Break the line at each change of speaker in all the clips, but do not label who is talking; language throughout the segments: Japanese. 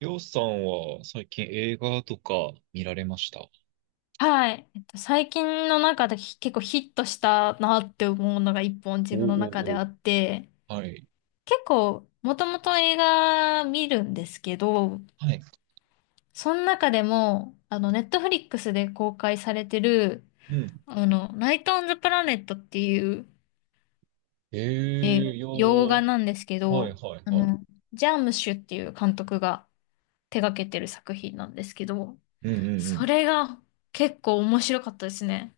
りょうさんは最近映画とか見られました？
はい。最近の中で結構ヒットしたなって思うのが一本
お
自分の中
お
であ
お、
って、
はい。
結構もともと映画見るんですけど、
はい。
その中でも、ネットフリックスで公開されてる、
うん。
ナイト・オン・ザ・プラネットっていう、
ええ、いや
洋画
ー、
なんですけ
はい
ど、
はい
あ
はい。
の、ジャームシュっていう監督が手掛けてる作品なんですけど、
うんうんう
そ
ん。
れが結構面白かったですね。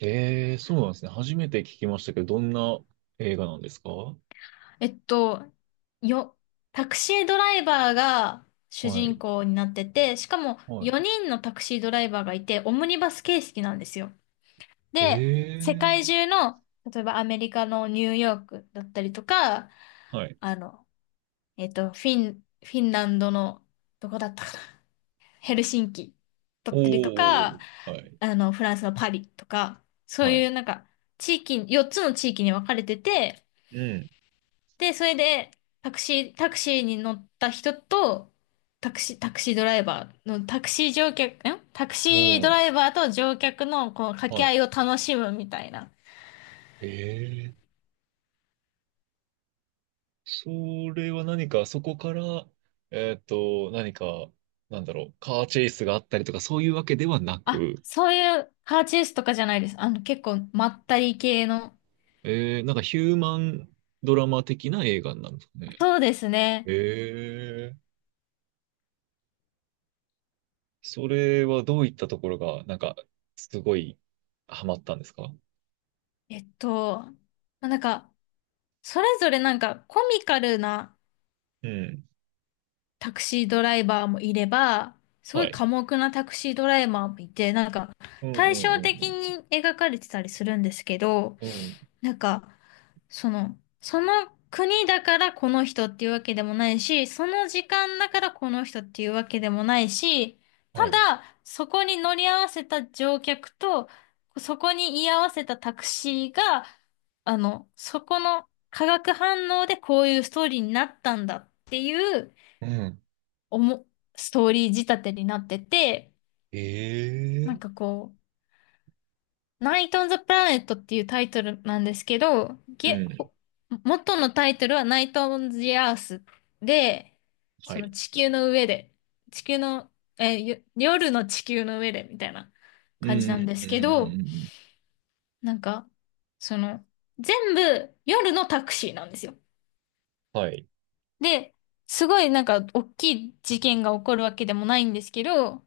ええ、そうなんですね。初めて聞きましたけど、どんな映画なんですか？は
えっと、よ、タクシードライバーが主
い。
人公になってて、しかも
はい。
4人のタクシードライバーがいて、オムニバス形式なんですよ。で、世界
え、
中の、例えばアメリカのニューヨークだったりとか、
はい。
あの、フィンランドの、どこだったかな、ヘルシンキだ
お
ったりとか、
ーおー、はい。
フランスのパリとか、そう
はい。
いうなんか、地域、4つの地域に分かれてて、
うん。
で、それで、タクシーに乗った人と、タクシー、タクシードライバーの、タクシー乗客、んタク
お
シードライ
ー、
バーと乗客の、この掛
は
け合
い。
いを楽しむみたいな。
えそれは何か、そこから、何か、なんだろう、カーチェイスがあったりとか、そういうわけではな
あ、
く、
そういうカーチェイスとかじゃないです。結構、まったり系の。
なんかヒューマンドラマ的な映画なんですかね。
そうですね。
えー、それはどういったところが、なんか、すごい、ハマったんですか？
まあなんか、それぞれなんか、コミカルな
うん。
タクシードライバーもいれば、すご
は
い
い。
寡黙なタクシードライバーもいて、なんか
うんう
対照
んう
的
ん
に描かれてたりするんですけど、
うん。うん。
なんかその、その国だからこの人っていうわけでもないし、その時間だからこの人っていうわけでもないし、
は
た
い。
だそこに乗り合わせた乗客と、そこに居合わせたタクシーが、そこの化学反応でこういうストーリーになったんだっていう、
うん。
おも、ストーリー仕立てになってて、
え
なんか
ー。
こう、ナイト・オン・ザ・プラネットっていうタイトルなんですけど、
うん。
元のタイトルはナイト・オン・ザ・アースで、
は
その
い。
地球の上で、地球の、えー、よ夜の地球の上でみたいな
う
感じなん
ん
で
うんうん
す
う
け
んうん
ど、
うん。
なんか、その、全部夜のタクシーなんですよ。
はい。
で、すごいなんか大きい事件が起こるわけでもないんですけど、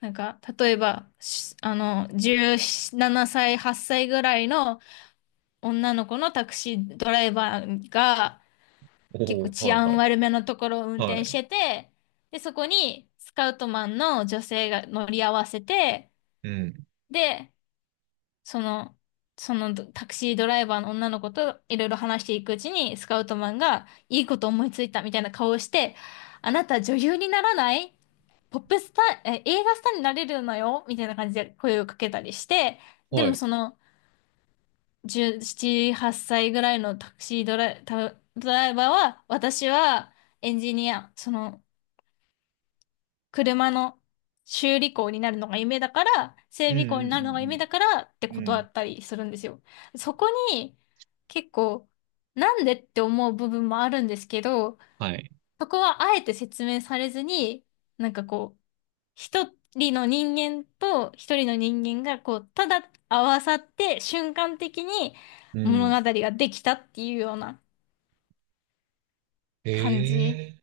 例えば、しあの、17歳、8歳ぐらいの女の子のタクシードライバーが結
お
構
お、
治
はいは
安
い。
悪めのところを運
は
転し
い。
てて、で、そこにスカウトマンの女性が乗り合わせて、
うん。
で、その、そのタクシードライバーの女の子といろいろ話していくうちに、スカウトマンがいいこと思いついたみたいな顔をして、あなた女優にならないポップスター、え、映画スターになれるのよみたいな感じで声をかけたりして、で
は
も
い。
その17、8歳ぐらいのタクシードライ、タドライバーは、私はエンジニア、その車の修理工になるのが夢だから、整
う
備
ん
工に
う
なるのが夢
ん
だからって
うんう
断
ん。
ったりするんですよ。そこに結構なんでって思う部分もあるんですけど、
はい。
そこはあえて説明されずに、なんかこう、一人の人間と一人の人間がこう、ただ合わさって瞬間的に
うんう
物
ん、
語ができたっていうような
え
感じ。
え、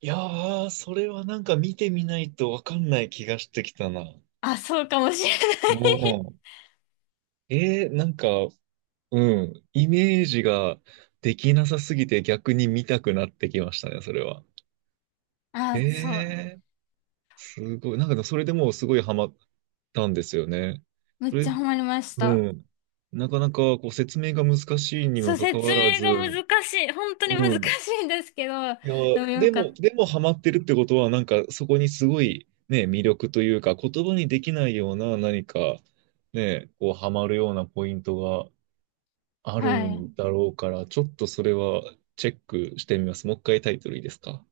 いやー、それはなんか見てみないとわかんない気がしてきたな。
あ、そうかもしれない。
もう、なんか、うん、イメージができなさすぎて逆に見たくなってきましたね、それは。え
あ、そう。
ーすごい。なんかでもそれでもうすごいハマったんですよね。
め
そ
っち
れ、
ゃハマりまし
う
た。
ん。なかなかこう説明が難しい に
そ
も
う、
かか
説
わら
明
ず、
が難しい。本当に難
うん。
しいんですけど、
いや、
でもよ
で
か
も、
っ
でもハマってるってことは、なんかそこにすごいね、魅力というか、言葉にできないような何か、ね、こうハマるようなポイントがあ
た。
る
はい。
んだろうから、ちょっとそれはチェックしてみます。もう一回タイトルいいですか？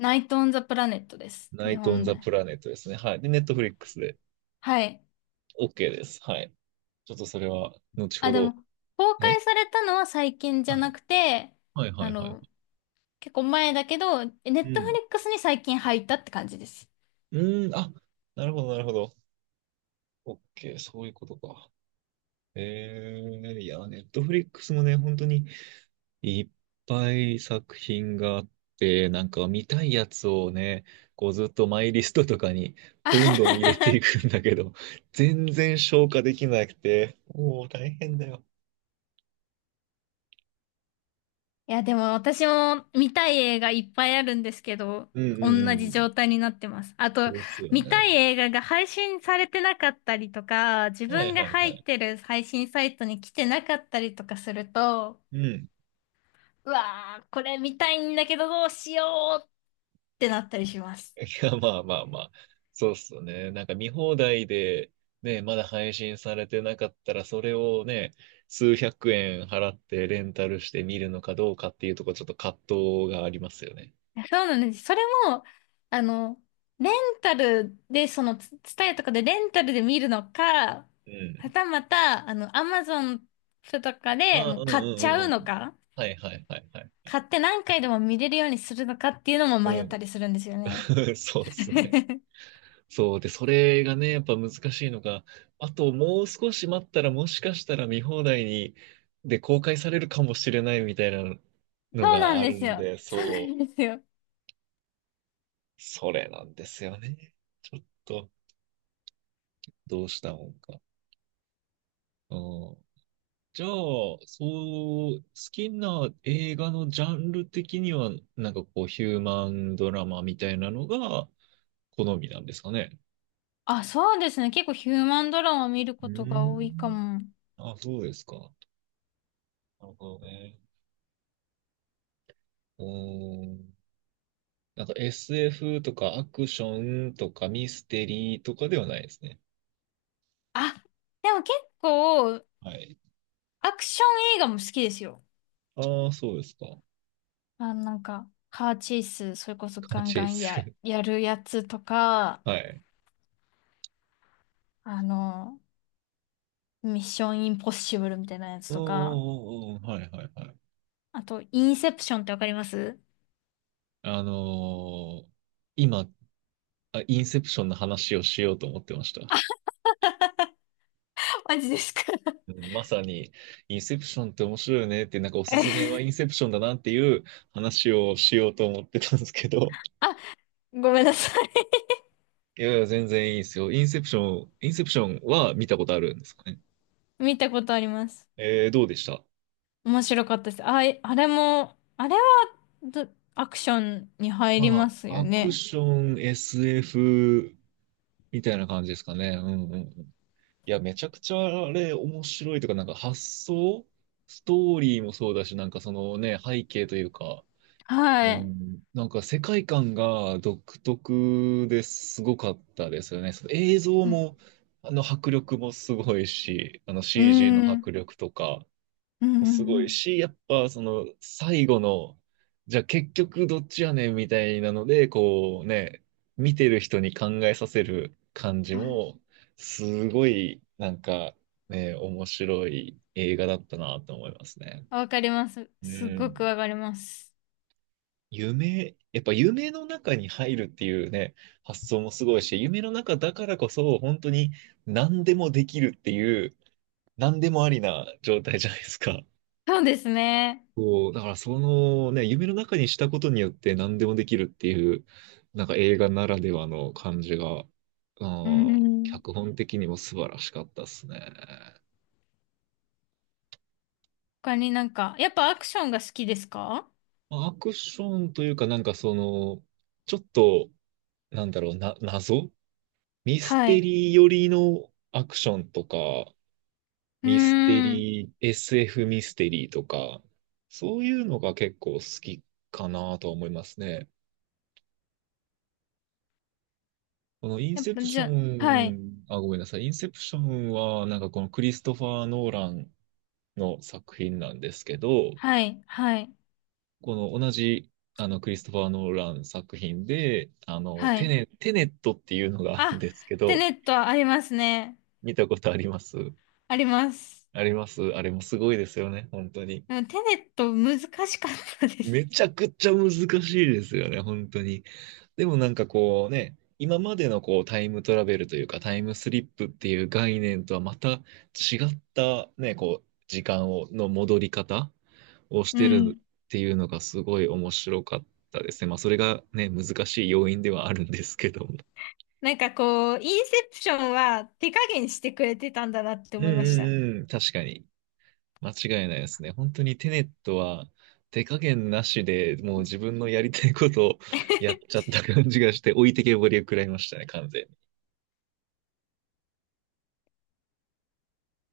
ナイト・オン・ザ・プラネットです。
ナ
日
イト・オン・
本で。
ザ・プラネットですね。はい。で、ネットフリックスで
はい。
OK です。はい。ちょっとそれは後ほ
あ、でも、
ど。
公
え、
開されたのは最近じゃ
は
な
い。
くて、
はいは
あ
いはい。
の、結構前だけど、ネ
う
ットフ
ん。
リックスに最近入ったって感じです。
うん、あ、なるほどなるほど。OK、そういうことか。えいや、ネットフリックスもね、本当にいっぱい作品があって、なんか見たいやつをね、こうずっとマイリストとかに
あ
どんど
は
ん入れて
は
いくんだけど、全然消化できなくて、もう大変だよ。
いや、でも私も見たい映画いっぱいあるんですけど、
うん
同
う
じ
ん
状態になってます。あ
うん。
と、
ですよ
見た
ね。
い映画が配信されてなかったりとか、自
はい
分が
はい
入
は
っ
い。
てる配信サイトに来てなかったりとかすると、
うん。
うわー、これ見たいんだけどどうしようってなったりします。
いや、まあまあまあ。そうっすよね。なんか見放題で、ね、まだ配信されてなかったら、それをね、数百円払ってレンタルして見るのかどうかっていうところ、ちょっと葛藤がありますよね。
そうなんです。それも、あの、レンタルで、その、ツツタヤとかでレンタルで見るのか、
うん。
はたまた、アマゾンとかで
ああ、
も
う
う
んうん
買っち
うん
ゃ
う
うの
ん。
か、
はいはいはいはい。
買って何回でも見れるようにするのかっていうのも
う
迷った
ん。
りするんですよね。
そうですね。そう。で、それがね、やっぱ難しいのが、あともう少し待ったら、もしかしたら見放題に、で、公開されるかもしれないみたいなの
そうな
が
ん
あ
で
る
す
の
よ。
で、
そうな
そ
ん
う。
ですよ。
それなんですよね。ちょっと、どうしたもんか。うん。じゃあ、そう、好きな映画のジャンル的には、なんかこう、ヒューマンドラマみたいなのが好みなんですかね。
あ、そうですね。結構ヒューマンドラマ見る
う
こ
ー
とが多いか
ん。
も。
あ、そうですか。なるほどね。うーん。なんか SF とかアクションとかミステリーとかではないですね。
あ、でも結構、
はい。
アクション映画も好きですよ。
ああ、そうですか。
あ、なんか、カーチェイス、それこそ
ガ
ガン
チェ
ガ
イ
ン
ス。
や、やるやつと か、
はい。
あの、ミッションインポッシブルみたいなやつ
うんう
とか、
んうんうん。はいはいはい。
あと、インセプションってわかります？
あのー今、インセプションの話をしようと思ってました。
マジですか？
うん、まさに、インセプションって面白いよねって、なんかお すすめはイ
え
ンセプションだなっていう話をしようと思ってたんですけど、
あ、ごめんなさい。
いやいや、全然いいですよ。インセプションは見たことあるんですかね。
見たことあります。
どうでした？
面白かったです。あ、えあれも、あれはど、アクションに入り
ま
ます
あ、
よ
アク
ね。
ション、SF みたいな感じですかね。うんうんうん、いや、めちゃくちゃあれ面白いというか、なんか発想、ストーリーもそうだし、なんかそのね、背景というか、
は
う
い。
ん、なんか世界観が独特ですごかったですよね。その映像
うん。
も、あの迫力もすごいし、あの
う
CG
ん。
の
うん。
迫力とか、
う
もす
ん
ご
う
い
ん。
し、やっぱその最後の、じゃあ結局どっちやねんみたいなので、こうね、見てる人に考えさせる感じも、すごいなんかね、面白い映画だったなと思いますね。
わかります。
う
すっごく
ん。
わかります。
やっぱ夢の中に入るっていうね、発想もすごいし、夢の中だからこそ本当に何でもできるっていう、何でもありな状態じゃないですか。
そうですね。
こう、だからそのね、夢の中にしたことによって何でもできるっていう、なんか映画ならではの感じが、
うん。
脚本的にも素晴らしかったですね。
他になんか、やっぱアクションが好きですか？
まあアクションというかなんかその、ちょっと、なんだろうな、謎ミス
は
テ
い。
リー寄りのアクションとか、
うー
ミステ
ん。
リー、SF ミステリーとか、そういうのが結構好きかなとは思いますね。このイン
やっ
セ
ぱ
プシ
じ
ョ
ゃ、はい、
ン、あ、ごめんなさい。インセプションは、なんかこのクリストファー・ノーランの作品なんですけど、
はい、はい、
この同じ、クリストファー・ノーラン作品で、
はい。
テネットっていうのがあるん
あ、
ですけ
テ
ど、
ネットはありますね。
見たことあります？
あります。
あります、あれもすごいですよね、本当に。
でもテネット難しかったです。
めちゃくちゃ難しいですよね、本当に。でもなんかこうね、今までのこうタイムトラベルというかタイムスリップっていう概念とはまた違ったね、こう時間を、の戻り方をし
う
てる
ん。
っていうのがすごい面白かったですね。まあそれがね、難しい要因ではあるんですけども。
なんかこう、インセプションは手加減してくれてたんだなって
うん
思いました。
うんうん、確かに。間違いないですね。本当にテネットは手加減なしでもう自分のやりたいことをやっ ちゃった感じがして置いてけぼりを食らいましたね、完全に。